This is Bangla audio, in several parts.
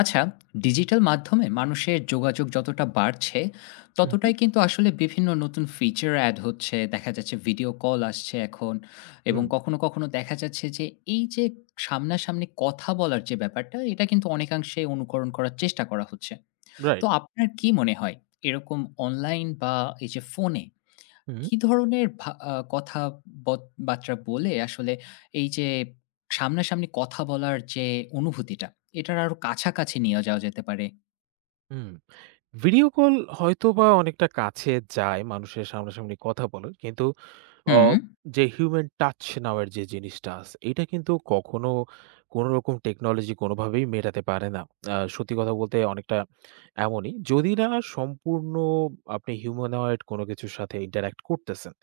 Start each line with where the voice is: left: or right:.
left: আচ্ছা। ডিজিটাল মাধ্যমে মানুষের যোগাযোগ যতটা বাড়ছে
right: হুম, হুম,
left: ততটাই কিন্তু আসলে বিভিন্ন নতুন ফিচার অ্যাড হচ্ছে, দেখা যাচ্ছে ভিডিও কল আসছে এখন। এবং
right: হুম,
left: কখনো কখনো দেখা যাচ্ছে যে এই যে সামনাসামনি কথা বলার যে ব্যাপারটা, এটা কিন্তু অনেকাংশে অনুকরণ করার চেষ্টা করা হচ্ছে। তো
right: রাইট।
left: আপনার কি মনে হয় এরকম অনলাইন বা এই যে ফোনে
right: হুম,
left: কি ধরনের ভা আ কথা বত বার্তা বলে আসলে এই যে সামনাসামনি কথা বলার যে অনুভূতিটা, এটার আরো কাছাকাছি নিয়ে যাওয়া যেতে পারে?
right: হুম। ভিডিও কল হয়তোবা অনেকটা কাছে যায় মানুষের সামনাসামনি কথা বলার। কিন্তু অ
left: হুম,
right: যে হিউম্যান টাচ নেওয়ার যে জিনিসটা আছে, এটা কিন্তু কখনো কোনোরকম টেকনোলজি কোনোভাবেই মেটাতে পারে না। সত্যি কথা বলতে অনেকটা এমনই। যদি না সম্পূর্ণ আপনি হিউম্যানয়েড কোনো কিছুর সাথে ইন্টারেক্ট করতেছেন।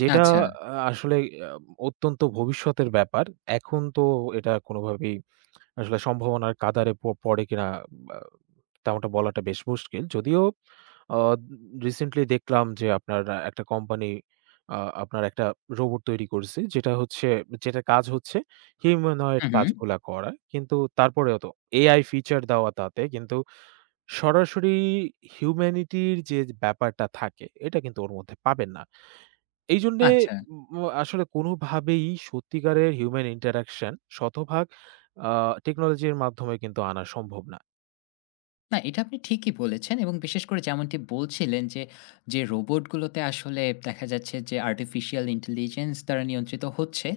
right: যেটা
left: আচ্ছা।
right: আসলে আ অত্যন্ত ভবিষ্যতের ব্যাপার। এখন তো এটা কোনোভাবেই আসলে সম্ভাবনার কাঁদারে পড়ে কিনা বা তেমনটা বলাটা বেশ মুশকিল। যদিও আ রিসেন্টলি দেখলাম যে আপনার একটা কোম্পানি আ আপনার একটা রোবট তৈরি করছে। যেটা হচ্ছে যেটার কাজ হচ্ছে হিউম্যানয়েড
left: হু, হু।
right: কাজগুলা করা। কিন্তু তারপরেও তো AI ফিচার দেওয়া তাতে কিন্তু সরাসরি হিউম্যানিটির যে ব্যাপারটা থাকে এটা কিন্তু ওর মধ্যে পাবেন না। এইজন্যে
left: আচ্ছা।
right: আসলে কোনোভাবেই সত্যিকারের হিউম্যান ইন্টারেকশন শতভাগ আ টেকনোলজির মাধ্যমে কিন্তু আনা সম্ভব না।
left: না, এটা আপনি ঠিকই বলেছেন, এবং বিশেষ করে যেমনটি বলছিলেন যে রোবটগুলোতে আসলে দেখা যাচ্ছে যে আর্টিফিশিয়াল ইন্টেলিজেন্স দ্বারা নিয়ন্ত্রিত হচ্ছে,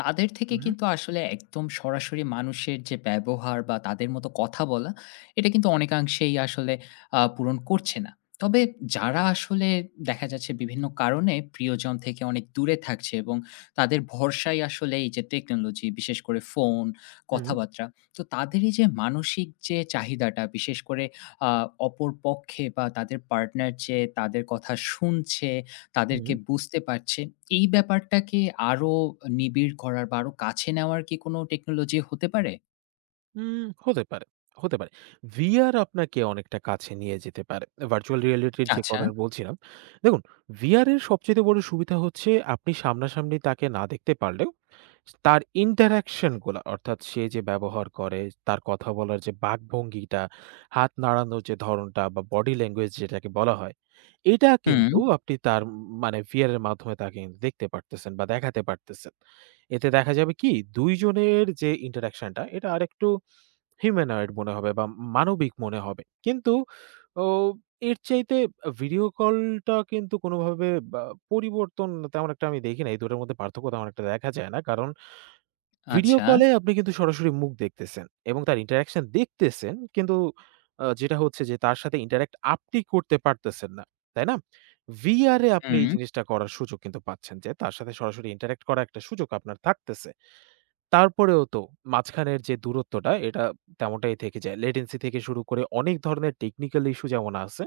left: তাদের থেকে
right: উহু,
left: কিন্তু আসলে একদম সরাসরি মানুষের যে ব্যবহার বা তাদের মতো কথা বলা, এটা কিন্তু অনেকাংশেই আসলে পূরণ করছে না। তবে যারা আসলে দেখা যাচ্ছে বিভিন্ন কারণে প্রিয়জন থেকে অনেক দূরে থাকছে, এবং তাদের ভরসায় আসলে এই যে টেকনোলজি, বিশেষ করে ফোন,
right: হু,
left: কথাবার্তা, তো তাদের এই যে মানসিক যে চাহিদাটা, বিশেষ করে আ অপর পক্ষে বা তাদের পার্টনার যে তাদের কথা শুনছে, তাদেরকে
right: হু।
left: বুঝতে পারছে, এই ব্যাপারটাকে আরো নিবিড় করার বা আরো কাছে নেওয়ার কি কোনো টেকনোলজি হতে পারে?
right: হতে পারে, হতে পারে। VR আপনাকে অনেকটা কাছে নিয়ে যেতে পারে। ভার্চুয়াল রিয়ালিটির যে
left: আচ্ছা।
right: কথাটা বলছিলাম। দেখুন VR এর সবচাইতে বড় সুবিধা হচ্ছে আপনি সামনাসামনি তাকে না দেখতে পারলেও তার ইন্টারেকশন গুলা অর্থাৎ সে যে ব্যবহার করে, তার কথা বলার যে বাকভঙ্গিটা, হাত নাড়ানোর যে ধরনটা বা বডি ল্যাঙ্গুয়েজ যেটাকে বলা হয়, এটা
left: হুম,
right: কিন্তু আপনি তার মানে VR এর মাধ্যমে তাকে কিন্তু দেখতে পারতেছেন বা দেখাতে পারতেছেন। এতে দেখা যাবে কি ২ জনের যে ইন্টারেকশনটা এটা আরেকটু হিউম্যানয়েড মনে হবে বা মানবিক মনে হবে। কিন্তু ও এর চাইতে ভিডিও কলটা কিন্তু কোনোভাবে বা পরিবর্তন তেমন একটা আমি দেখি না। এই দুটার মধ্যে পার্থক্য তেমন একটা দেখা যায় না। কারণ ভিডিও
left: আচ্ছা।
right: কলে আপনি কিন্তু সরাসরি মুখ দেখতেছেন এবং তার ইন্টারেকশন দেখতেছেন। কিন্তু যেটা হচ্ছে যে তার সাথে ইন্টারেক্ট আপনি করতে পারতেছেন না। তাই না? VR এ আপনি
left: হুম।
right: এই জিনিসটা করার সুযোগ কিন্তু পাচ্ছেন যে তার সাথে সরাসরি ইন্টারেক্ট করার একটা সুযোগ আপনার থাকতেছে। তারপরেও তো মাঝখানের যে দূরত্বটা এটা তেমনটাই থেকে যায়। লেটেন্সি থেকে শুরু করে অনেক ধরনের টেকনিক্যাল ইস্যু যেমন আছে,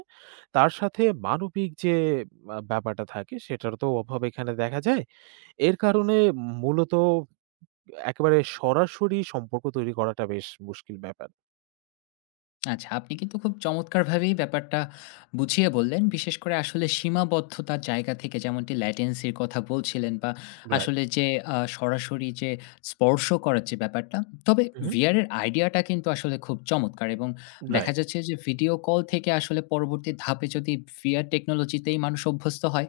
right: তার সাথে মানবিক যে ব্যাপারটা থাকে সেটার তো অভাব এখানে দেখা যায়। এর কারণে মূলত একেবারে সরাসরি সম্পর্ক তৈরি করাটা বেশ মুশকিল ব্যাপার।
left: আচ্ছা, আপনি কিন্তু খুব চমৎকারভাবেই ব্যাপারটা বুঝিয়ে বললেন। বিশেষ করে আসলে সীমাবদ্ধতার জায়গা থেকে যেমনটি ল্যাটেন্সি র কথা বলছিলেন, বা
right: রাইট।
left: আসলে যে সরাসরি যে স্পর্শ করার যে ব্যাপারটা। তবে
right: উহু,
left: VR এর আইডিয়াটা কিন্তু আসলে খুব চমৎকার, এবং দেখা
right: রাইট।
left: যাচ্ছে যে ভিডিও কল থেকে আসলে পরবর্তী ধাপে যদি VR টেকনোলজিতেই মানুষ অভ্যস্ত হয়,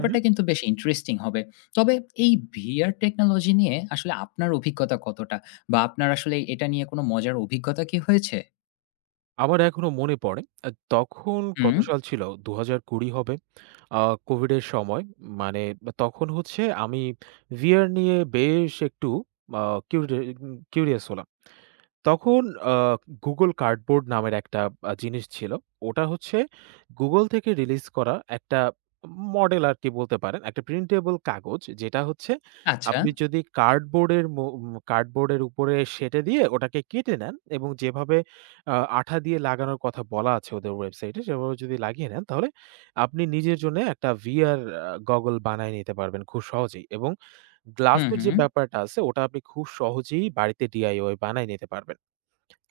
right: উহু।
left: কিন্তু বেশ ইন্টারেস্টিং হবে। তবে এই VR টেকনোলজি নিয়ে আসলে আপনার অভিজ্ঞতা কতটা? বা আপনার আসলে এটা নিয়ে কোনো মজার অভিজ্ঞতা কি হয়েছে?
right: আমার এখনো মনে পড়ে। তখন
left: হুম।
right: কত সাল ছিল? ২০২০ হবে। আ কোভিডের সময় মানে তখন হচ্ছে আমি VR নিয়ে বেশ একটু আ কিউরি কিউরিয়াস হলাম। তখন আ Google Cardboard নামের একটা জিনিস ছিল। ওটা হচ্ছে Google থেকে রিলিজ করা একটা মডেল আরকি বলতে পারেন। একটা প্রিন্টেবল কাগজ যেটা হচ্ছে
left: আচ্ছা।
right: আপনি যদি কার্ডবোর্ডের মো উম কার্ডবোর্ডের উপরে সেঁটে দিয়ে ওটাকে কেটে নেন এবং যেভাবে আ আঠা দিয়ে লাগানোর কথা বলা আছে ওদের ওয়েবসাইটে সেভাবে যদি লাগিয়ে নেন তাহলে আপনি নিজের জন্যে একটা VR গগল বানায় নিতে পারবেন খুব সহজেই এবং
left: হুম,
right: গ্লাসের
left: হুম।
right: যে ব্যাপারটা আছে ওটা আপনি খুব সহজেই বাড়িতে DIY বানায় নিতে পারবেন।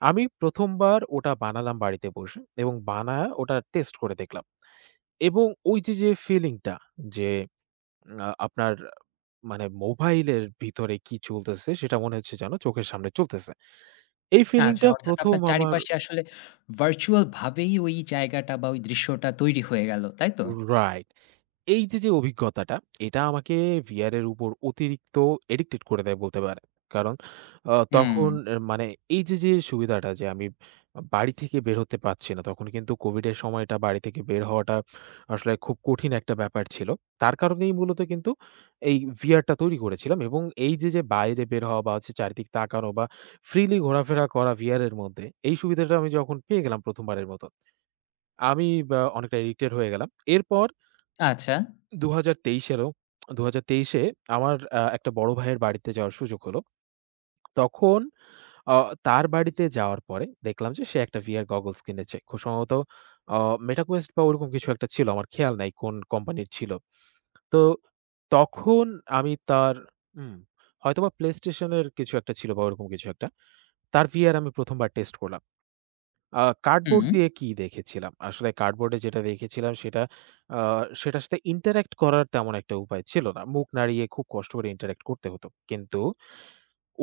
right: আমি ১ম বার ওটা বানালাম বাড়িতে বসে এবং বানায়া ওটা টেস্ট করে দেখলাম এবং ওই যে, যে ফিলিংটা যে উম, আ আপনার মানে মোবাইলের ভিতরে কি চলতেছে সেটা মনে হচ্ছে যেন চোখের সামনে চলতেছে। এই
left: আচ্ছা,
right: ফিলিংটা
left: অর্থাৎ
right: ১ম
left: আপনার
right: আমার
left: চারিপাশে আসলে ভার্চুয়াল ভাবেই ওই জায়গাটা বা ওই দৃশ্যটা তৈরি হয়ে গেল। তাই তো?
right: রাইট। এই যে, যে অভিজ্ঞতাটা, এটা আমাকে VR এর উপর অতিরিক্ত addicted করে দেয় বলতে পারেন। কারণ
left: হুম।
right: তখন মানে এই যে, যে সুবিধাটা যে আমি বাড়ি থেকে বের হতে পারছি না, তখন কিন্তু কোভিডের সময়টা বাড়ি থেকে বের হওয়াটা আসলে খুব কঠিন একটা ব্যাপার ছিল। তার কারণেই মূলত কিন্তু এই ভিআরটা তৈরি করেছিলাম এবং এই যে, যে বাইরে বের হওয়া বা হচ্ছে চারিদিক তাকানো বা freely ঘোরাফেরা করা VR এর মধ্যে, এই সুবিধাটা আমি যখন পেয়ে গেলাম ১ম বারের মতো, আমি বা অনেকটা addicted হয়ে গেলাম। এরপর
left: আচ্ছা।
right: ২০২৩ এরও ২০২৩ এ আমার একটা বড় ভাইয়ের বাড়িতে যাওয়ার সুযোগ হলো। তখন আ তার বাড়িতে যাওয়ার পরে দেখলাম যে সে একটা VR গগলস কিনেছে। খুব সম্ভবত আ Meta Quest বা ওরকম কিছু একটা ছিল। আমার খেয়াল নাই কোন কোম্পানির ছিল। তো তখন আমি তার হুম, হয়তোবা PlayStation এর কিছু একটা ছিল বা ওরকম কিছু একটা। তার VR আমি ১ম বার টেস্ট করলাম। আ
left: হুম।
right: কার্ডবোর্ড দিয়ে কি দেখেছিলাম। আসলে কার্ডবোর্ডে যেটা দেখেছিলাম সেটা আ সেটার সাথে interact করার তেমন একটা উপায় ছিল না। মুখ নাড়িয়ে খুব কষ্ট করে interact করতে হতো। কিন্তু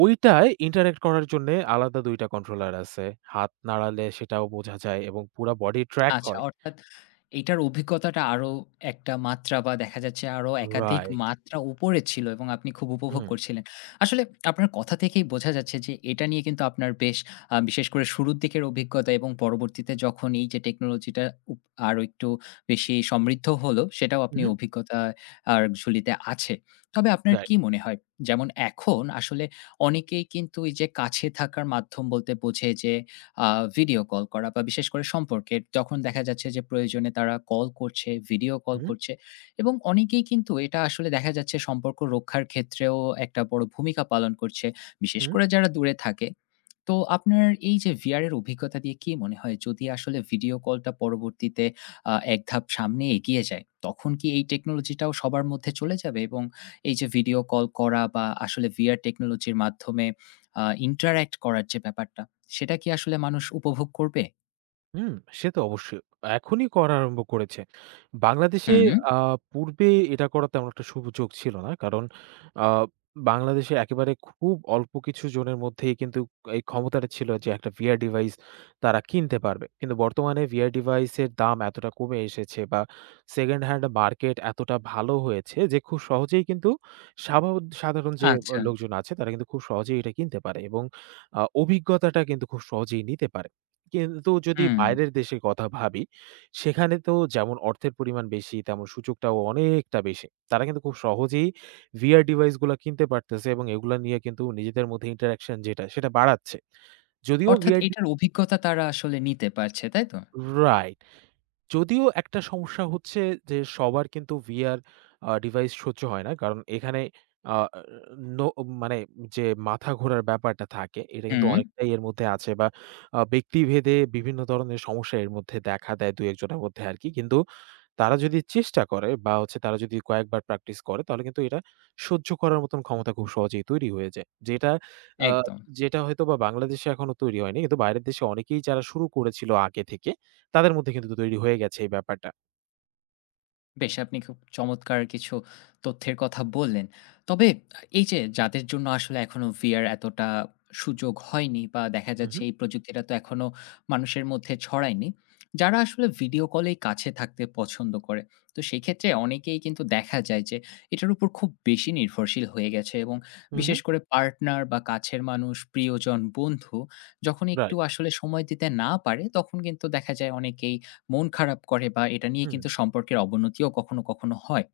right: ঐটায় interact করার জন্যে আলাদা ২ টা কন্ট্রোলার আছে। হাত নাড়ালে সেটাও বোঝা যায় এবং পুরা বডি ট্র্যাক
left: আচ্ছা,
right: হয়।
left: অর্থাৎ এইটার অভিজ্ঞতাটা আরো একটা মাত্রা, বা দেখা যাচ্ছে আরো একাধিক
right: রাইট।
left: মাত্রা উপরে ছিল, এবং আপনি খুব উপভোগ
right: হুম।
left: করছিলেন। আসলে আপনার কথা থেকেই বোঝা যাচ্ছে যে এটা নিয়ে কিন্তু আপনার বেশ, বিশেষ করে শুরুর দিকের অভিজ্ঞতা এবং পরবর্তীতে যখন এই যে টেকনোলজিটা উপ আরো একটু বেশি সমৃদ্ধ হলো, সেটাও আপনি
right: উহু।
left: অভিজ্ঞতা আর ঝুলিতে আছে। তবে আপনার
right: রাইট।
left: কি মনে হয়? যেমন এখন আসলে অনেকেই কিন্তু এই যে কাছে থাকার মাধ্যম বলতে বোঝে যে আ ভিডিও কল করা, বা বিশেষ করে সম্পর্কের যখন দেখা যাচ্ছে যে প্রয়োজনে তারা কল করছে, ভিডিও কল
right: উহু।
left: করছে, এবং অনেকেই কিন্তু এটা আসলে দেখা যাচ্ছে সম্পর্ক রক্ষার ক্ষেত্রেও একটা বড় ভূমিকা পালন করছে। বিশেষ
right: উহু।
left: করে যারা দূরে থাকে, তো আপনার এই যে VR এর অভিজ্ঞতা দিয়ে কি মনে হয়, যদি আসলে ভিডিও কলটা পরবর্তীতে এক ধাপ সামনে এগিয়ে যায়, তখন কি এই টেকনোলজিটাও সবার মধ্যে চলে যাবে? এবং এই যে ভিডিও কল করা বা আসলে VR টেকনোলজির মাধ্যমে interact করার যে ব্যাপারটা, সেটা কি আসলে মানুষ উপভোগ করবে?
right: হুম, সে তো অবশ্যই। এখনই করা আরম্ভ করেছে। বাংলাদেশে
left: হুম,
right: আ পূর্বে এটা করার তেমন একটা সুযোগ ছিল না। কারণ আ বাংলাদেশে একেবারে খুব অল্প কিছু জনের মধ্যেই কিন্তু এই ক্ষমতাটা ছিল যে একটা VR ডিভাইস তারা কিনতে পারবে। কিন্তু বর্তমানে VR ডিভাইসের দাম এতটা কমে এসেছে বা সেকেন্ড হ্যান্ড মার্কেট এতটা ভালো হয়েছে যে খুব সহজেই কিন্তু সাভা সাধারণ যে
left: আচ্ছা।
right: লোকজন আছে তারা কিন্তু খুব সহজেই এটা কিনতে পারে এবং অভিজ্ঞতাটা কিন্তু খুব সহজেই নিতে পারে। কিন্তু যদি
left: হুম,
right: বাইরের দেশের কথা ভাবি, সেখানে তো যেমন অর্থের পরিমাণ বেশি, তেমন সুযোগটাও অনেকটা বেশি। তারা কিন্তু খুব সহজেই VR ডিভাইস গুলা কিনতে পারতেছে এবং এগুলা নিয়ে কিন্তু নিজেদের মধ্যে interaction যেটা, সেটা বাড়াচ্ছে। যদিও
left: অর্থাৎ
right: VR ডি
left: এটার অভিজ্ঞতা তারা আসলে নিতে পারছে, তাই তো?
right: রাইট। যদিও একটা সমস্যা হচ্ছে যে সবার কিন্তু VR ডিভাইস সহ্য হয় না। কারণ এখানে আ নো মানে যে মাথা ঘোরার ব্যাপারটা থাকে এটা কিন্তু
left: হুম,
right: অনেকটাই এর মধ্যে আছে বা ব্যক্তিভেদে বিভিন্ন ধরনের সমস্যা এর মধ্যে দেখা দেয় ২-১ জনের মধ্যে আরকি। কিন্তু তারা যদি চেষ্টা করে বা হচ্ছে তারা যদি কয়েকবার প্র্যাকটিস করে তাহলে কিন্তু এটা সহ্য করার মতন ক্ষমতা খুব সহজেই তৈরি হয়ে যায়। আ
left: একদম।
right: যেটা হয়তোবা বাংলাদেশে এখনো তৈরি হয়নি। কিন্তু বাইরের দেশে অনেকেই যারা শুরু করেছিল আগে থেকে তাদের মধ্যে কিন্তু তৈরি হয়ে গেছে এই ব্যাপারটা।
left: বেশ, আপনি খুব চমৎকার কিছু তথ্যের কথা বললেন। তবে এই যে যাদের জন্য আসলে এখনো VR এতটা সুযোগ হয়নি, বা দেখা
right: হু,
left: যাচ্ছে
right: হু,
left: এই প্রযুক্তিটা তো এখনো মানুষের মধ্যে ছড়ায়নি। যারা আসলে ভিডিও কলেই কাছে থাকতে পছন্দ করে। তো সেক্ষেত্রে অনেকেই কিন্তু দেখা যায় যে এটার উপর খুব বেশি নির্ভরশীল হয়ে গেছে, এবং
right: হু, হু।
left: বিশেষ করে পার্টনার বা কাছের মানুষ, প্রিয়জন, বন্ধু যখন একটু
right: রাইট।
left: আসলে সময় দিতে না পারে, তখন কিন্তু দেখা যায় অনেকেই মন খারাপ করে, বা এটা নিয়ে
right: হুম,
left: কিন্তু সম্পর্কের অবনতিও কখনো, কখনো হয়।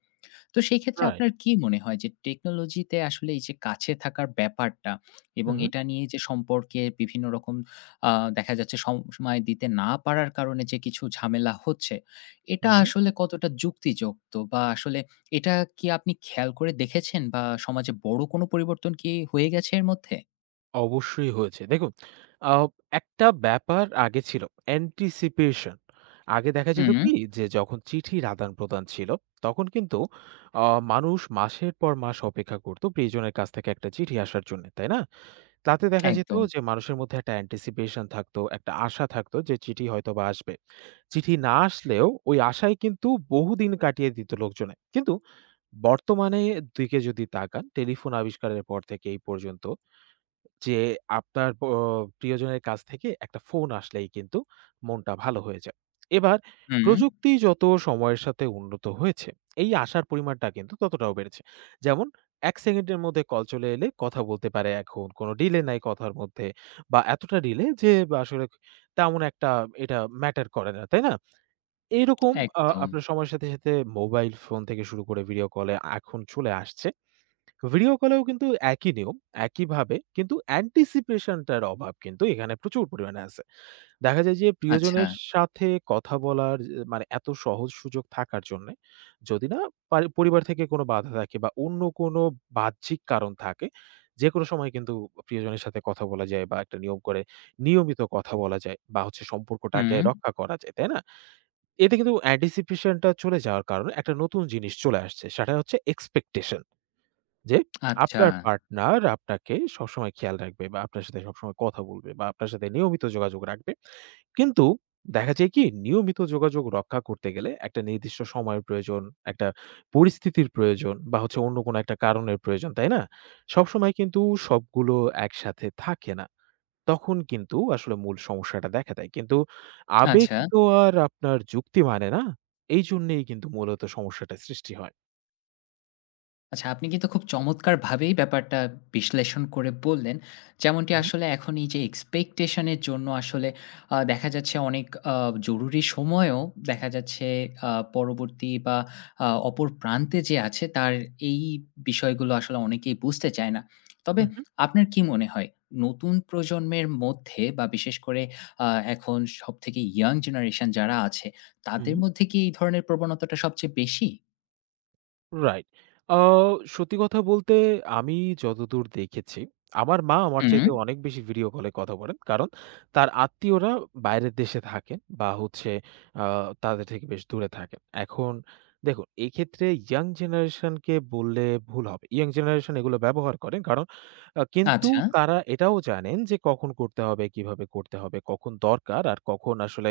left: তো সেই ক্ষেত্রে
right: রাইট।
left: আপনার কি মনে হয় যে টেকনোলজিতে আসলে এই যে কাছে থাকার ব্যাপারটা,
right: হু,
left: এবং
right: হু,
left: এটা নিয়ে যে সম্পর্কে বিভিন্ন রকম, আ দেখা যাচ্ছে সময় দিতে না পারার কারণে যে কিছু ঝামেলা হচ্ছে,
right: হু,
left: এটা
right: হু।
left: আসলে কতটা যুক্তিযুক্ত, বা আসলে এটা কি আপনি খেয়াল করে দেখেছেন, বা সমাজে বড় কোনো পরিবর্তন কি হয়ে গেছে এর মধ্যে?
right: অবশ্যই হয়েছে। দেখুন, আ একটা ব্যাপার আগে ছিল anticipation. আগে দেখা যেত
left: হুম,
right: কি যে যখন চিঠির আদান-প্রদান ছিল, তখন কিন্তু আ মানুষ মাসের পর মাস অপেক্ষা করত প্রিয়জনের কাছ থেকে একটা চিঠি আসার জন্যে, তাই না? তাতে দেখা যেত
left: একদম।
right: যে মানুষের মধ্যে একটা anticipation থাকতো, একটা আশা থাকতো যে চিঠি হয়তোবা আসবে। চিঠি না আসলেও ওই আশায় কিন্তু বহুদিন কাটিয়ে দিত লোকজনে। কিন্তু বর্তমানে দিকে যদি তাকান টেলিফোন আবিষ্কারের পর থেকে এই পর্যন্ত যে আপনার প্রিয়জনের কাছ থেকে একটা ফোন আসলেই কিন্তু মনটা ভালো হয়ে যায়। এবার
left: হুম,
right: প্রযুক্তি যত সময়ের সাথে উন্নত হয়েছে, এই আশার পরিমাণটা কিন্তু ততটাও বেড়েছে। যেমন ১ সেকেন্ডের মধ্যে কল চলে এলে কথা বলতে পারে এখন, কোনো ডিলে নাই কথার মধ্যে বা এতটা ডিলে যে বা আসলে তেমন একটা এটা ম্যাটার করে না, তাই না? এইরকম
left: একদম।
right: আপনার সময়ের সাথে, সাথে মোবাইল ফোন থেকে শুরু করে ভিডিও কলে এখন চলে আসছে। ভিডিও কলেও কিন্তু একই নিয়ম, একইভাবে কিন্তু anticipation টার অভাব কিন্তু এখানে প্রচুর পরিমাণে আছে। দেখা যায় যে
left: আচ্ছা।
right: প্রিয়জনের সাথে কথা বলার যে মানে এত সহজ সুযোগ থাকার জন্যে, যদি না পারি পরিবার থেকে কোনো বাধা থাকে বা অন্য কোনো বাহ্যিক কারণ থাকে, যেকোনো সময় কিন্তু প্রিয়জনের সাথে কথা বলা যায় বা একটা নিয়ম করে নিয়মিত কথা বলা যায় বা হচ্ছে সম্পর্কটাকে
left: হুম,
right: রক্ষা করা যায়, তাই না? এতে কিন্তু anticipation টা চলে যাওয়ার কারণে একটা নতুন জিনিস চলে আসছে। সেটা হচ্ছে expectation. যে
left: আচ্ছা,
right: আপনার পার্টনার আপনাকে সবসময় খেয়াল রাখবে বা আপনার সাথে সবসময় কথা বলবে বা আপনার সাথে নিয়মিত যোগাযোগ রাখবে। কিন্তু দেখা যায় কি নিয়মিত যোগাযোগ রক্ষা করতে গেলে একটা নির্দিষ্ট সময়ের প্রয়োজন, একটা পরিস্থিতির প্রয়োজন বা হচ্ছে অন্য কোনো একটা কারণের প্রয়োজন, তাই না? সবসময় কিন্তু সবগুলো একসাথে থাকে না। তখন কিন্তু আসলে মূল সমস্যাটা দেখা দেয়। কিন্তু আবেগ
left: আচ্ছা।
right: তো আর আপনার যুক্তি মানে না। এইজন্যেই কিন্তু মূলত সমস্যাটা সৃষ্টি হয়।
left: আচ্ছা, আপনি কিন্তু খুব চমৎকারভাবেই ব্যাপারটা বিশ্লেষণ করে বললেন। যেমনটি
right: উহু,
left: আসলে এখন এই যে expectation এর জন্য আসলে দেখা যাচ্ছে অনেক, জরুরি সময়েও দেখা যাচ্ছে পরবর্তী বা অপর প্রান্তে যে আছে তার এই বিষয়গুলো আসলে অনেকেই বুঝতে চায় না। তবে
right: উহু, হুম।
left: আপনার কি মনে হয় নতুন প্রজন্মের মধ্যে, বা বিশেষ করে আ এখন সবথেকে young generation যারা আছে,
right: হুম।
left: তাদের মধ্যে কি এই ধরনের প্রবণতাটা সবচেয়ে বেশি?
right: রাইট। আ সত্যি কথা বলতে আমি যতদূর দেখেছি, আমার মা আমার
left: হুম,
right: চাইতে অনেক বেশি ভিডিও কলে কথা বলেন। কারণ তার আত্মীয়রা বাইরের দেশে থাকেন বা হচ্ছে আ তাদের থেকে বেশ দূরে থাকেন। এখন দেখুন এক্ষেত্রে ইয়াং জেনারেশনকে বললে ভুল হবে। ইয়াং জেনারেশন এগুলো ব্যবহার করেন। কারণ কিন্তু
left: আচ্ছা,
right: তারা এটাও জানেন যে কখন করতে হবে, কিভাবে করতে হবে, কখন দরকার আর কখন আসলে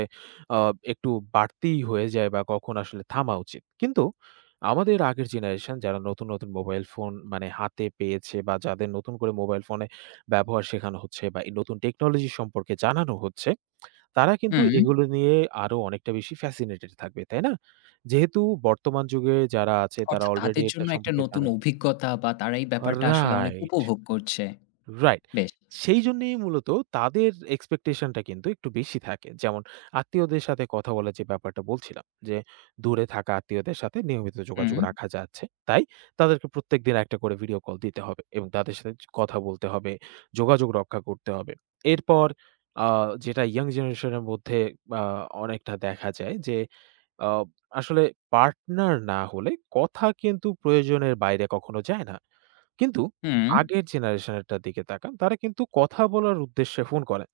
right: আ একটু বাড়তিই হয়ে যায় বা কখন আসলে থামা উচিত। কিন্তু আমাদের আগের জেনারেশন যারা নতুন, নতুন মোবাইল ফোন মানে হাতে পেয়েছে বা যাদের নতুন করে মোবাইল ফোনে ব্যবহার শেখানো হচ্ছে বা এই নতুন টেকনোলজি সম্পর্কে জানানো হচ্ছে, তারা কিন্তু
left: হুম।
right: এগুলো নিয়ে আরো অনেকটা বেশি ফ্যাসিনেটেড থাকবে, তাই না? যেহেতু বর্তমান যুগে যারা আছে তারা
left: অর্থাৎ
right: অলরেডি
left: তাদের
right: এটা
left: জন্য একটা
right: সম্পর্কে
left: নতুন
right: জানে।
left: অভিজ্ঞতা, বা তারা এই ব্যাপারটা আসলে অনেক
right: রাইট।
left: উপভোগ করছে।
right: রাইট।
left: বেশ।
right: সেইজন্যেই মূলত তাদের এক্সপেকটেশনটা কিন্তু একটু বেশি থাকে। যেমন আত্মীয়দের সাথে কথা বলার যে ব্যাপারটা বলছিলাম যে, দূরে থাকা আত্মীয়দের সাথে নিয়মিত
left: হুম,
right: যোগাযোগ রাখা যাচ্ছে। তাই তাদেরকে প্রত্যেকদিন একটা করে ভিডিও কল দিতে হবে এবং তাদের সাথে কথা বলতে হবে, যোগাযোগ রক্ষা করতে হবে। এরপর আ যেটা ইয়াং জেনারেশনের মধ্যে আ অনেকটা দেখা যায় যে, আ আসলে পার্টনার না হলে কথা কিন্তু প্রয়োজনের বাইরে কখনো যায় না। কিন্তু
left: হুম।
right: আগের জেনারেশনেরটার দিকে তাকান, তারা কিন্তু কথা বলার উদ্দেশ্যে ফোন করেন।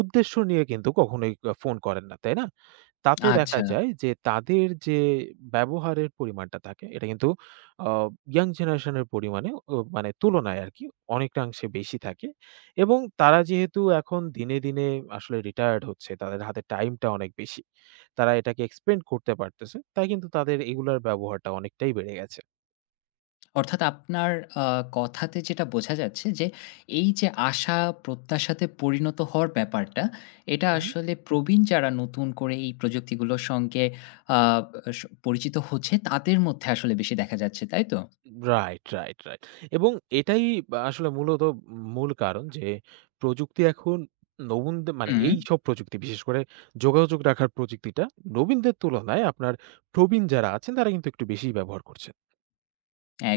right: উদ্দেশ্য নিয়ে কিন্তু কখনোই ফোন করেন না, তাই না? তাতে দেখা
left: আচ্ছা।
right: যায় যে তাদের যে ব্যবহারের পরিমাণটা থাকে, এটা কিন্তু আ ইয়াং জেনারেশনের পরিমাণে ও মানে তুলনায় আরকি অনেকাংশে বেশি থাকে এবং তারা যেহেতু এখন দিনে, দিনে আসলে রিটায়ার্ড হচ্ছে, তাদের হাতে টাইমটা অনেক বেশি। তারা এটাকে এক্সপেন্ড করতে পারতেছে, তাই কিন্তু তাদের এগুলার ব্যবহারটা অনেকটাই বেড়ে গেছে।
left: অর্থাৎ আপনার আ কথাতে যেটা বোঝা যাচ্ছে যে, এই যে আশা প্রত্যাশাতে পরিণত হওয়ার ব্যাপারটা, এটা
right: হুম।
left: আসলে প্রবীণ যারা নতুন করে এই প্রযুক্তিগুলোর সঙ্গে আ পরিচিত হচ্ছে, তাদের মধ্যে আসলে বেশি দেখা যাচ্ছে, তাই তো?
right: Right, right, right. এবং এটাই বা আসলে মূলত মূল কারণ যে প্রযুক্তি এখন নবীনদের মানে
left: হুম।
right: এইসব প্রযুক্তি বিশেষ করে যোগাযোগ রাখার প্রযুক্তিটা নবীনদের তুলনায় আপনার প্রবীণ যারা আছেন তারা কিন্তু একটু বেশিই ব্যবহার করছেন।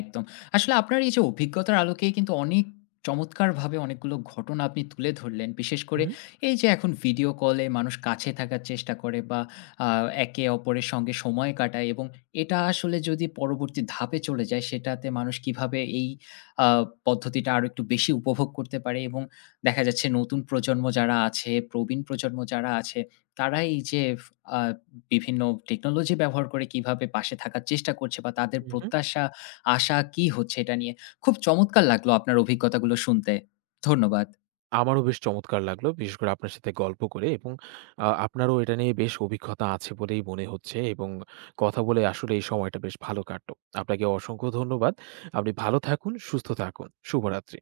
left: একদম। আসলে আপনার এই যে অভিজ্ঞতার আলোকেই কিন্তু অনেক চমৎকারভাবে অনেকগুলো ঘটনা আপনি তুলে ধরলেন। বিশেষ
right: হু,
left: করে
right: হু,
left: এই যে এখন ভিডিও কলে মানুষ কাছে থাকার চেষ্টা করে, বা আ একে অপরের সঙ্গে সময় কাটায়, এবং এটা আসলে যদি পরবর্তী ধাপে চলে যায়, সেটাতে মানুষ কিভাবে এই আ পদ্ধতিটা আরো একটু বেশি উপভোগ করতে পারে, এবং দেখা যাচ্ছে নতুন প্রজন্ম যারা আছে, প্রবীণ প্রজন্ম যারা আছে, তারা এই যে আ বিভিন্ন টেকনোলজি ব্যবহার করে কিভাবে পাশে থাকার চেষ্টা করছে, বা তাদের
right: হু, হু।
left: প্রত্যাশা আশা কি হচ্ছে এটা নিয়ে। খুব চমৎকার লাগলো আপনার অভিজ্ঞতাগুলো শুনতে। ধন্যবাদ।
right: আমারও বেশ চমৎকার লাগলো। বিশেষ করে আপনার সাথে গল্প করে এবং আপনারও এটা নিয়ে বেশ অভিজ্ঞতা আছে বলেই মনে হচ্ছে এবং কথা বলে আসলে এই সময়টা বেশ ভালো কাটলো। আপনাকে অসংখ্য ধন্যবাদ। আপনি ভালো থাকুন, সুস্থ থাকুন। শুভরাত্রি।